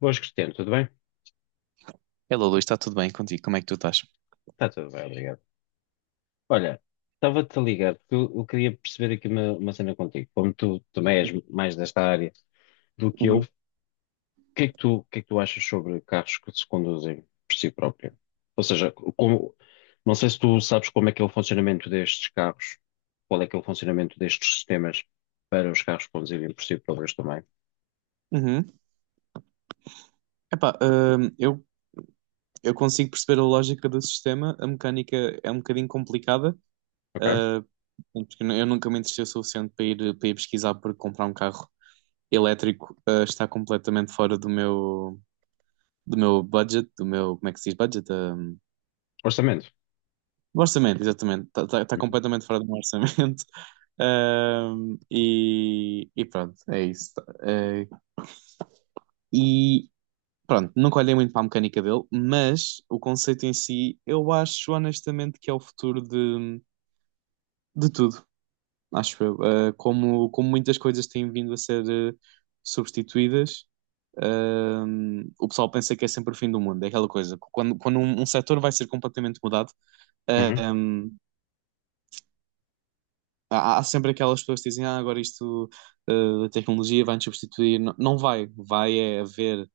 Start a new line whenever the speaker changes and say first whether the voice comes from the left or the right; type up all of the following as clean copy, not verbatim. left: Boas, Cristiano, tudo bem?
right: Hello, Luís, está tudo bem contigo? Como é que tu estás?
left: Está tudo bem, obrigado. Olha, estava-te a ligar porque eu queria perceber aqui uma cena contigo. Como tu também és mais desta área do que eu, o que é que tu, o que é que tu achas sobre carros que se conduzem por si próprio? Ou seja, como, não sei se tu sabes como é que é o funcionamento destes carros, qual é que é o funcionamento destes sistemas para os carros conduzirem por si próprios também,
right: Uhum. Epá, eu consigo perceber a lógica do sistema, a mecânica é um bocadinho complicada,
left: ok?
right: ah, porque eu nunca me interessei o suficiente para ir, pesquisar porque comprar um carro elétrico, está completamente fora do meu budget, do meu, como é que se diz budget?
left: Orçamento.
right: Do orçamento, exatamente, está
left: Uhum.
right: completamente fora do meu orçamento. Ah, e pronto, é isso. Ah, e Pronto, nunca olhei muito para a mecânica dele, mas o conceito em si, eu acho honestamente que é o futuro de tudo, acho eu. Como muitas coisas têm vindo a ser substituídas, ah, o pessoal pensa que é sempre o fim do mundo, é aquela coisa. Quando um setor vai ser completamente mudado, ah,
left: Uhum.
right: há sempre aquelas pessoas que dizem, agora isto, a tecnologia vai nos substituir. Não, não vai, é haver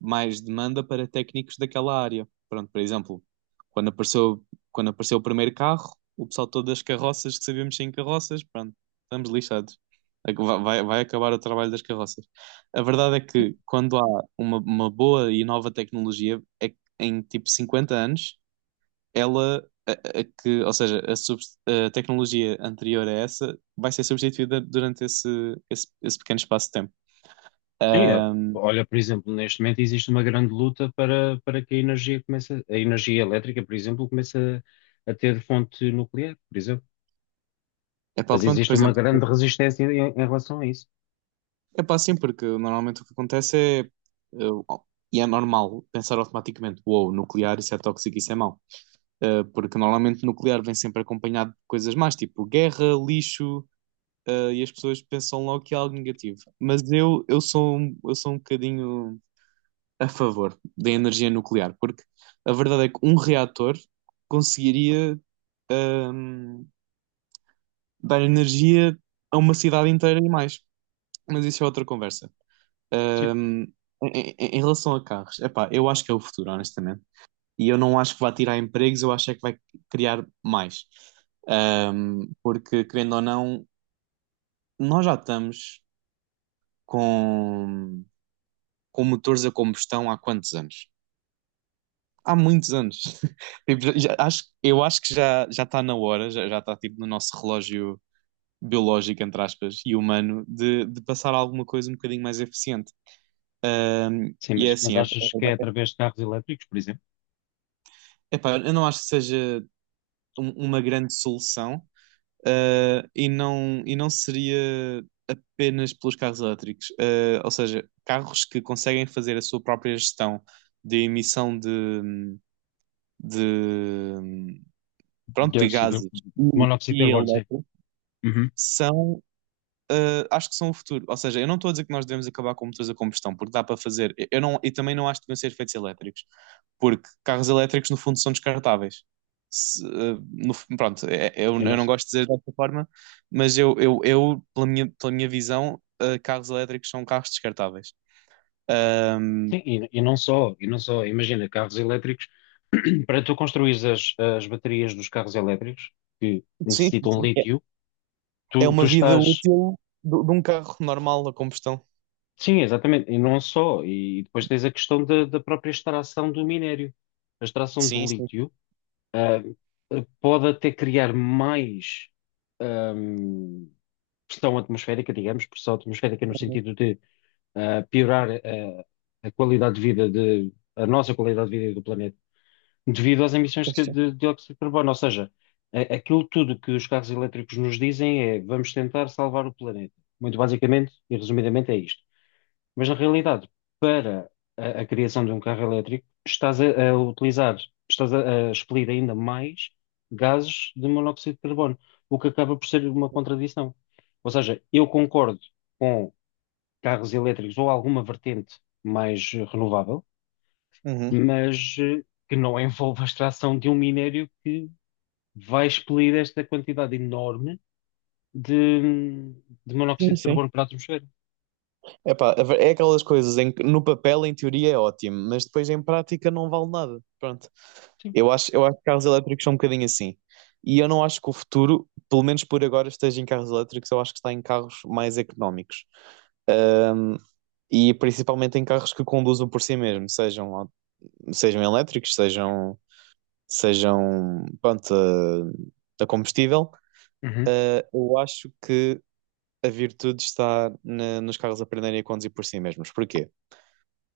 right: mais demanda para técnicos daquela área. Pronto, por exemplo, quando apareceu, quando apareceu o primeiro carro, o pessoal todo das carroças que sabíamos sem carroças, pronto, estamos lixados. É que vai acabar o trabalho das carroças. A verdade é que quando há uma boa e nova tecnologia, é que em tipo 50 anos, ela, a- que, ou seja, a, subs- a tecnologia anterior a essa vai ser substituída durante esse, esse pequeno espaço de tempo.
left: Sim, é.
right: Ahm,
left: Olha, por exemplo, neste momento existe uma grande luta para que a energia comece, a energia elétrica, por exemplo, comece a ter fonte nuclear, por exemplo.
right: Epá,
left: Mas
right: pronto, por
left: existe uma
right: exemplo.
left: grande resistência em relação a isso.
right: É pá, sim, porque normalmente o que acontece é. Oh, e é normal pensar automaticamente: uou, nuclear, isso é tóxico, isso é mau. Porque normalmente nuclear vem sempre acompanhado de coisas más, tipo guerra, lixo, e as pessoas pensam logo que é algo negativo. Mas eu, eu sou um bocadinho a favor da energia nuclear, porque a verdade é que um reator conseguiria, ehm, dar energia a uma cidade inteira e mais. Mas isso é outra conversa.
left: Sim,
right: Um, em, em relação a carros, epá, eu acho que é o futuro, honestamente. E eu não acho que vai tirar empregos, eu acho é que vai criar mais. Porque, querendo ou não, nós já estamos com, com, motores a combustão há quantos anos? Há muitos anos. Tipo, eu acho que já, já, está na hora, já está tipo, no nosso relógio biológico, entre aspas, e humano, de passar a alguma coisa um bocadinho mais eficiente.
left: sim,
right: E é
left: mas
right: assim,
left: achas que é através de carros elétricos, por exemplo?
right: epá, eu não acho que seja uma grande solução, e não seria apenas pelos carros elétricos. Ou seja, carros que conseguem fazer a sua própria gestão de emissão de, de, pronto, de
left: Dióxido.
right: gases e,
left: Monóxido de
right: e
left: carbono, sim.
right: elétrico
left: Uhum.
right: são. Acho que são o futuro. Ou seja, eu não estou a dizer que nós devemos acabar com motores a combustão, porque dá para fazer. Eu não, e também não acho que devem ser feitos elétricos, porque carros elétricos, no fundo, são descartáveis. Se, no- fu- pronto, é- é,
left: E
right: eu
left: não,
right: não
left: só-
right: gosto de dizer desta forma, mas eu, pela minha visão, carros elétricos são carros descartáveis. Um,
left: sim, e não só, e não só, imagina, carros elétricos, para tu construires as baterias dos carros elétricos, que
right: sim,
left: necessitam
right: sim. É,
left: lítio,
right: é
left: tu
right: uma vida
left: estás.
right: útil de um carro normal a combustão.
left: Sim, exatamente. E não só. E depois tens a questão da própria extração do minério. A extração do
right: Sim, sim.
left: lítio, ah, pode até criar mais, ahm, pressão atmosférica, digamos, pressão atmosférica no sentido de, piorar, a qualidade de vida de, a nossa qualidade de vida e do planeta, devido às emissões
right: Sim, sim.
left: de dióxido de carbono. Ou seja, a- aquilo tudo que os carros elétricos nos dizem é vamos tentar salvar o planeta. Muito basicamente e resumidamente é isto. Mas na realidade, para a criação de um carro elétrico, estás a utilizar, estás a expelir ainda mais gases de monóxido de carbono, o que acaba por ser uma contradição. Ou seja, eu concordo com carros elétricos ou alguma vertente mais renovável,
right: Uhum.
left: mas que não envolva a extração de um minério que vai expelir esta quantidade enorme de, de monóxido
right: Sim,
left: de
right: sim.
left: carbono para a atmosfera.
right: Epá, é aquelas coisas em que no papel, em teoria, é ótimo, mas depois em prática não vale nada. Pronto.
left: Sim.
right: Eu acho que carros elétricos são um bocadinho assim. E eu não acho que o futuro, pelo menos por agora, esteja em carros elétricos, eu acho que está em carros mais económicos. Ahm, e principalmente em carros que conduzam por si mesmo, sejam elétricos, pronto, a combustível.
left: Uhum.
right: Eu acho que a virtude está nos carros aprenderem a conduzir por si mesmos. Porquê?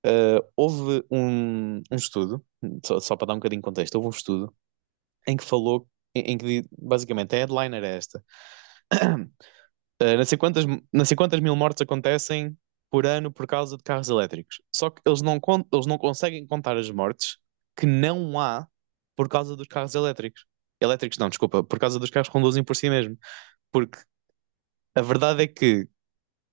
right: Houve um, um estudo, só, para dar um bocadinho de contexto, houve um estudo em que falou, basicamente a headline era esta: não sei quantas, não sei quantas mil mortes acontecem por ano por causa de carros elétricos. Só que eles não conseguem contar as mortes que não há por causa dos carros elétricos. Elétricos, não, desculpa, por causa dos carros que conduzem por si mesmo. Porque a verdade é que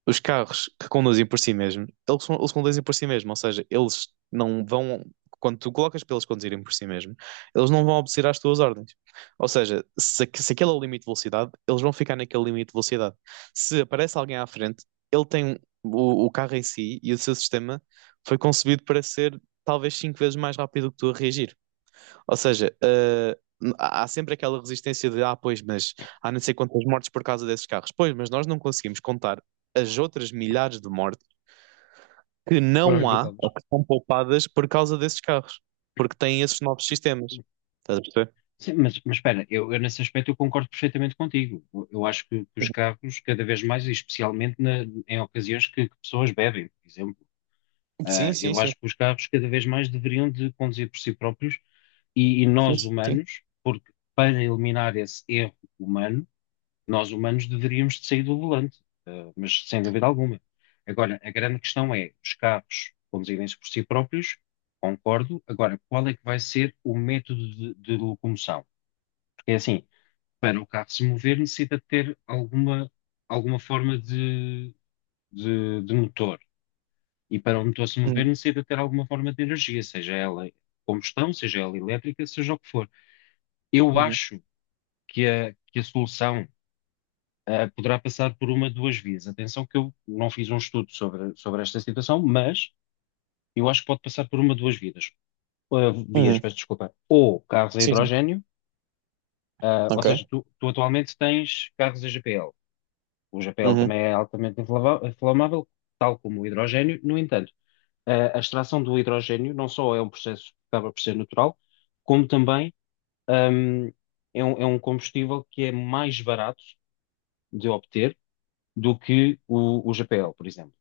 right: os carros que conduzem por si mesmos, eles conduzem por si mesmos, ou seja, eles não vão, quando tu colocas para eles conduzirem por si mesmos, eles não vão obedecer às tuas ordens. Ou seja, se aquele é o limite de velocidade, eles vão ficar naquele limite de velocidade. Se aparece alguém à frente, ele tem um- o carro em si e o seu sistema foi concebido para ser talvez 5 vezes mais rápido que tu a reagir. Ou seja, há sempre aquela resistência de, pois, mas há não sei quantas mortes por causa desses carros. Pois, mas nós não conseguimos contar as outras milhares de mortes que
left: Que foram
right: não há
left: evitadas.
right: ou que são poupadas por causa desses carros, porque têm esses novos sistemas. Estás a perceber?
left: Sim, mas espera, eu nesse aspecto eu concordo perfeitamente contigo. Eu acho que os
right: Uhum.
left: carros, cada vez mais, e especialmente na- em ocasiões que pessoas bebem, por exemplo,
right: Sim, sim,
left: eu
right: sim.
left: acho que os carros cada vez mais deveriam de conduzir por si próprios e
right: Sim,
left: nós
right: sim.
left: humanos, porque para eliminar esse erro humano, nós humanos deveríamos de sair do volante, mas sem dúvida alguma. Agora, a grande questão é, os carros conduzirem-se por si próprios, concordo. Agora, qual é que vai ser o método de locomoção? Porque é assim, para o carro se mover, necessita de ter alguma, alguma forma de motor. E para o motor se mover,
right: Uhum,
left: necessita de ter alguma forma de energia, seja ela combustão, seja ela elétrica, seja o que for. Eu
right: uhum,
left: acho que que a solução, poderá passar por uma de duas vias. Atenção que eu não fiz um estudo sobre, sobre esta situação, mas eu acho que pode passar por uma de duas vidas. Ah, vias,
right: uhum.
left: peço desculpa. Ou carros a
right: Sim, sim.
left: hidrogénio, ou
right: Ok.
left: seja, tu atualmente tens carros a GPL. O GPL
right: Uhum,
left: também é altamente inflava- inflamável, tal como o hidrogênio. No entanto, a extração do hidrogênio não só é um processo que acaba por ser natural, como também hum, é um combustível que é mais barato de obter do que o GPL, por exemplo.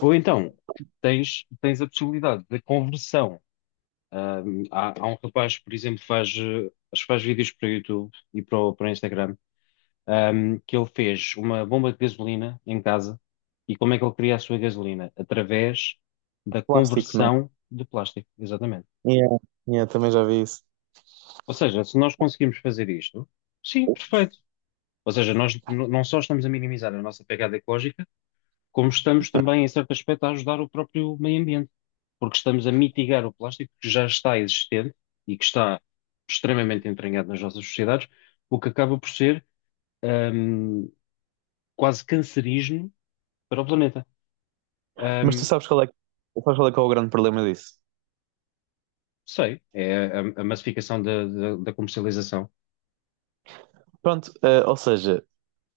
left: Ou então, tens, tens a possibilidade da conversão. Há, há um rapaz, por exemplo, faz, acho que faz vídeos para o YouTube e para o, para o Instagram um, que ele fez uma bomba de gasolina em casa. E como é que ele cria a sua gasolina? Através da
right: Plástico, não
left: conversão de plástico, exatamente.
right: é? Yeah, yeah, também já vi isso.
left: Ou seja, se nós conseguimos fazer isto, sim, perfeito. Ou seja, nós n- não só estamos a minimizar a nossa pegada ecológica, como estamos também, em certo aspecto, a ajudar o próprio meio ambiente, porque estamos a mitigar o plástico que já está existente e que está extremamente entranhado nas nossas sociedades, o que acaba por ser, hum, quase cancerígeno para o planeta.
right: Mas tu
left: Ahm,
right: sabes qual é, sabes qual é que é o grande problema disso?
left: sei, é a massificação da da comercialização.
right: Pronto, ou seja,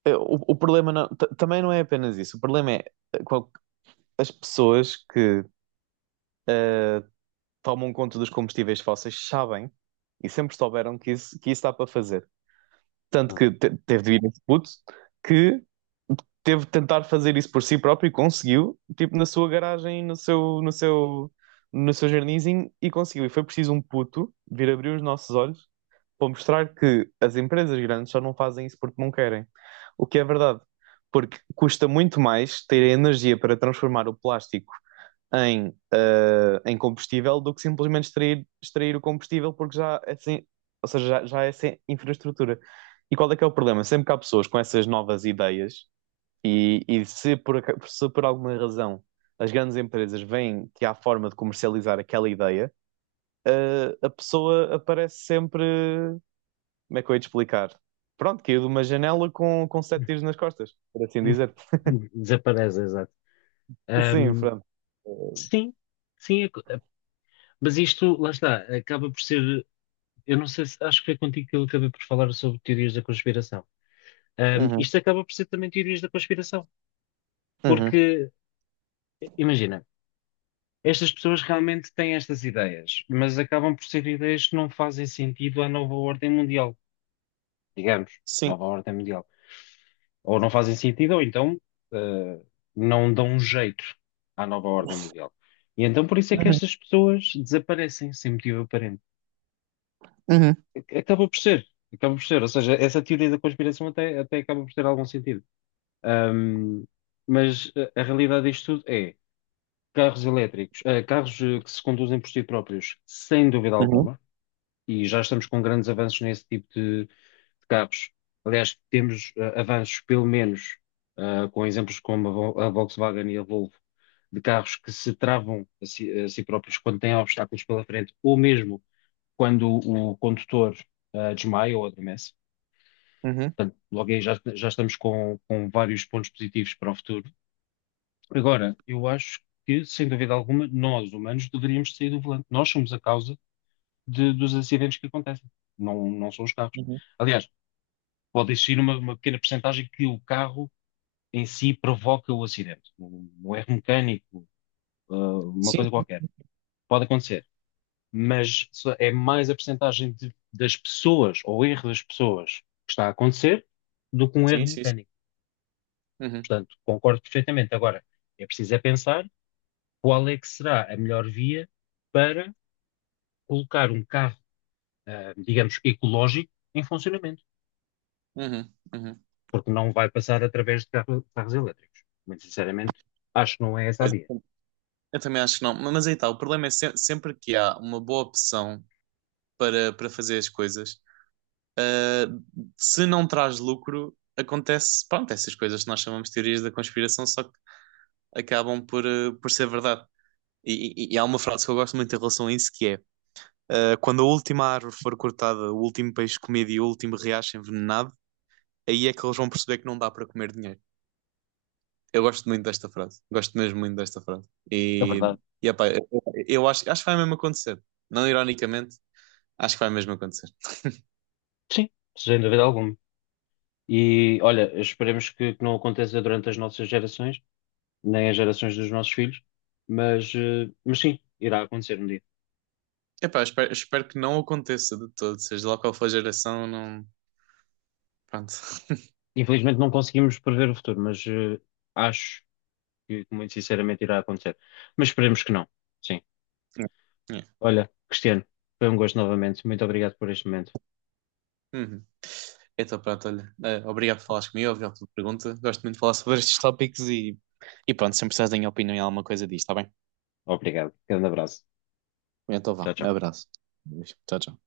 right: é, o, o problema também não é apenas isso. O problema é eh, qual- as pessoas que eh, tomam conta dos combustíveis fósseis sabem e sempre souberam que isso dá para fazer. Tanto que teve de vir esse puto que teve de tentar fazer isso por si próprio e conseguiu, tipo, na sua garagem, no seu, no seu jardinzinho, e conseguiu. E foi preciso um puto vir abrir os nossos olhos para mostrar que as empresas grandes só não fazem isso porque não querem. O que é verdade, porque custa muito mais ter a energia para transformar o plástico em combustível do que simplesmente extrair, extrair o combustível, porque já é sem, ou seja, já, já é sem infraestrutura. E qual é que é o problema? Sempre que há pessoas com essas novas ideias, se por alguma razão as grandes empresas veem que há forma de comercializar aquela ideia, a pessoa aparece sempre, como é que eu ia te explicar? Pronto, caiu de uma janela com sete tiros nas costas, por assim dizer.
left: Desaparece, exato.
right: Sim,
left: Ahm,
right: pronto. Uhum,
left: sim, sim, é co- mas isto, lá está, acaba por ser, eu não sei se, acho que foi contigo que eu acabei por falar sobre teorias da conspiração. Isto acaba por ser também teorias da conspiração,
right: uhum.
left: porque, imagina, estas pessoas realmente têm estas ideias, mas acabam por ser ideias que não fazem sentido à nova ordem mundial, digamos,
right: Sim.
left: nova ordem mundial. Ou não fazem sentido, ou então eh, não dão um jeito à nova ordem mundial. E então por isso é que
right: Uhum,
left: estas pessoas desaparecem sem motivo aparente.
right: uhum,
left: Ac- acaba por ser, acaba por ser. Ou seja, essa teoria da conspiração até, até acaba por ter algum sentido. Ahm, mas a realidade disto tudo é carros elétricos, carros que se conduzem por si próprios, sem dúvida
right: uhum,
left: alguma e já estamos com grandes avanços nesse tipo de carros. Aliás, temos avanços, pelo menos, com exemplos como a Vol- a Volkswagen e a Volvo, de carros que se travam a si próprios quando têm obstáculos pela frente, ou mesmo quando o condutor desmaia ou adormece.
right: uhum,
left: Portanto, logo aí já, já estamos com vários pontos positivos para o futuro. Agora, eu acho que, sem dúvida alguma, nós, humanos, deveríamos sair do volante. Nós somos a causa de- dos acidentes que acontecem. Não, não são os carros.
right: uhum.
left: Aliás, pode existir uma pequena percentagem que o carro em si provoca o acidente. Um erro mecânico, ah, uma
right: Sim,
left: coisa qualquer. Pode acontecer. Mas só- é mais a percentagem de- das pessoas, ou erro das pessoas, que está a acontecer, do que um
right: sim,
left: erro
right: sim. Sim.
left: mecânico.
right: Uhum,
left: Portanto, concordo perfeitamente. Agora, é preciso é pensar qual é que será a melhor via para colocar um carro, digamos, ecológico em funcionamento.
right: uhum, uhum.
left: Porque não vai passar através de carro- carros elétricos. Muito sinceramente, acho que não é essa a via.
right: A tentação para ver as coisas, se não trago, acon- acabam por, por ser verdade. E há uma frase que eu gosto muito que é: quando a última comida me reacha envenenado, aí é que eles vão perceber que não dá para comer dinheiro. Eu gosto muito desta frase. Gosto mesmo muito desta frase.
left: É verdade.
right: Epá, acho que vai mesmo acontecer. Não ironicamente, acho que vai mesmo acontecer.
left: Sim, sem dúvida alguma. E olha, esperemos que não aconteça durante as nossas gerações, nem as gerações dos nossos filhos, mas, mas sim, irá acontecer um dia.
right: Epá, espero que não aconteça de todo, seja lá qual for a geração, não. Pronto.
left: Infelizmente não conseguimos prever o futuro, mas acho que muito sinceramente irá acontecer. Mas esperemos que não. Sim.
right: Yeah.
left: Olha, Cristiano, foi um gosto novamente. Muito obrigado por este momento.
right: Uhum. Então, pronto, olha, obrigado por falares comigo, obrigado pela pergunta. Gosto muito de falar sobre estes tópicos e pronto, sempre precisas da minha opinião em alguma coisa disto, está bem?
left: Obrigado. Grande abraço.
right: Então vá,
left: Tchau,
right: um
left: tchau.
right: abraço. Tchau, tchau.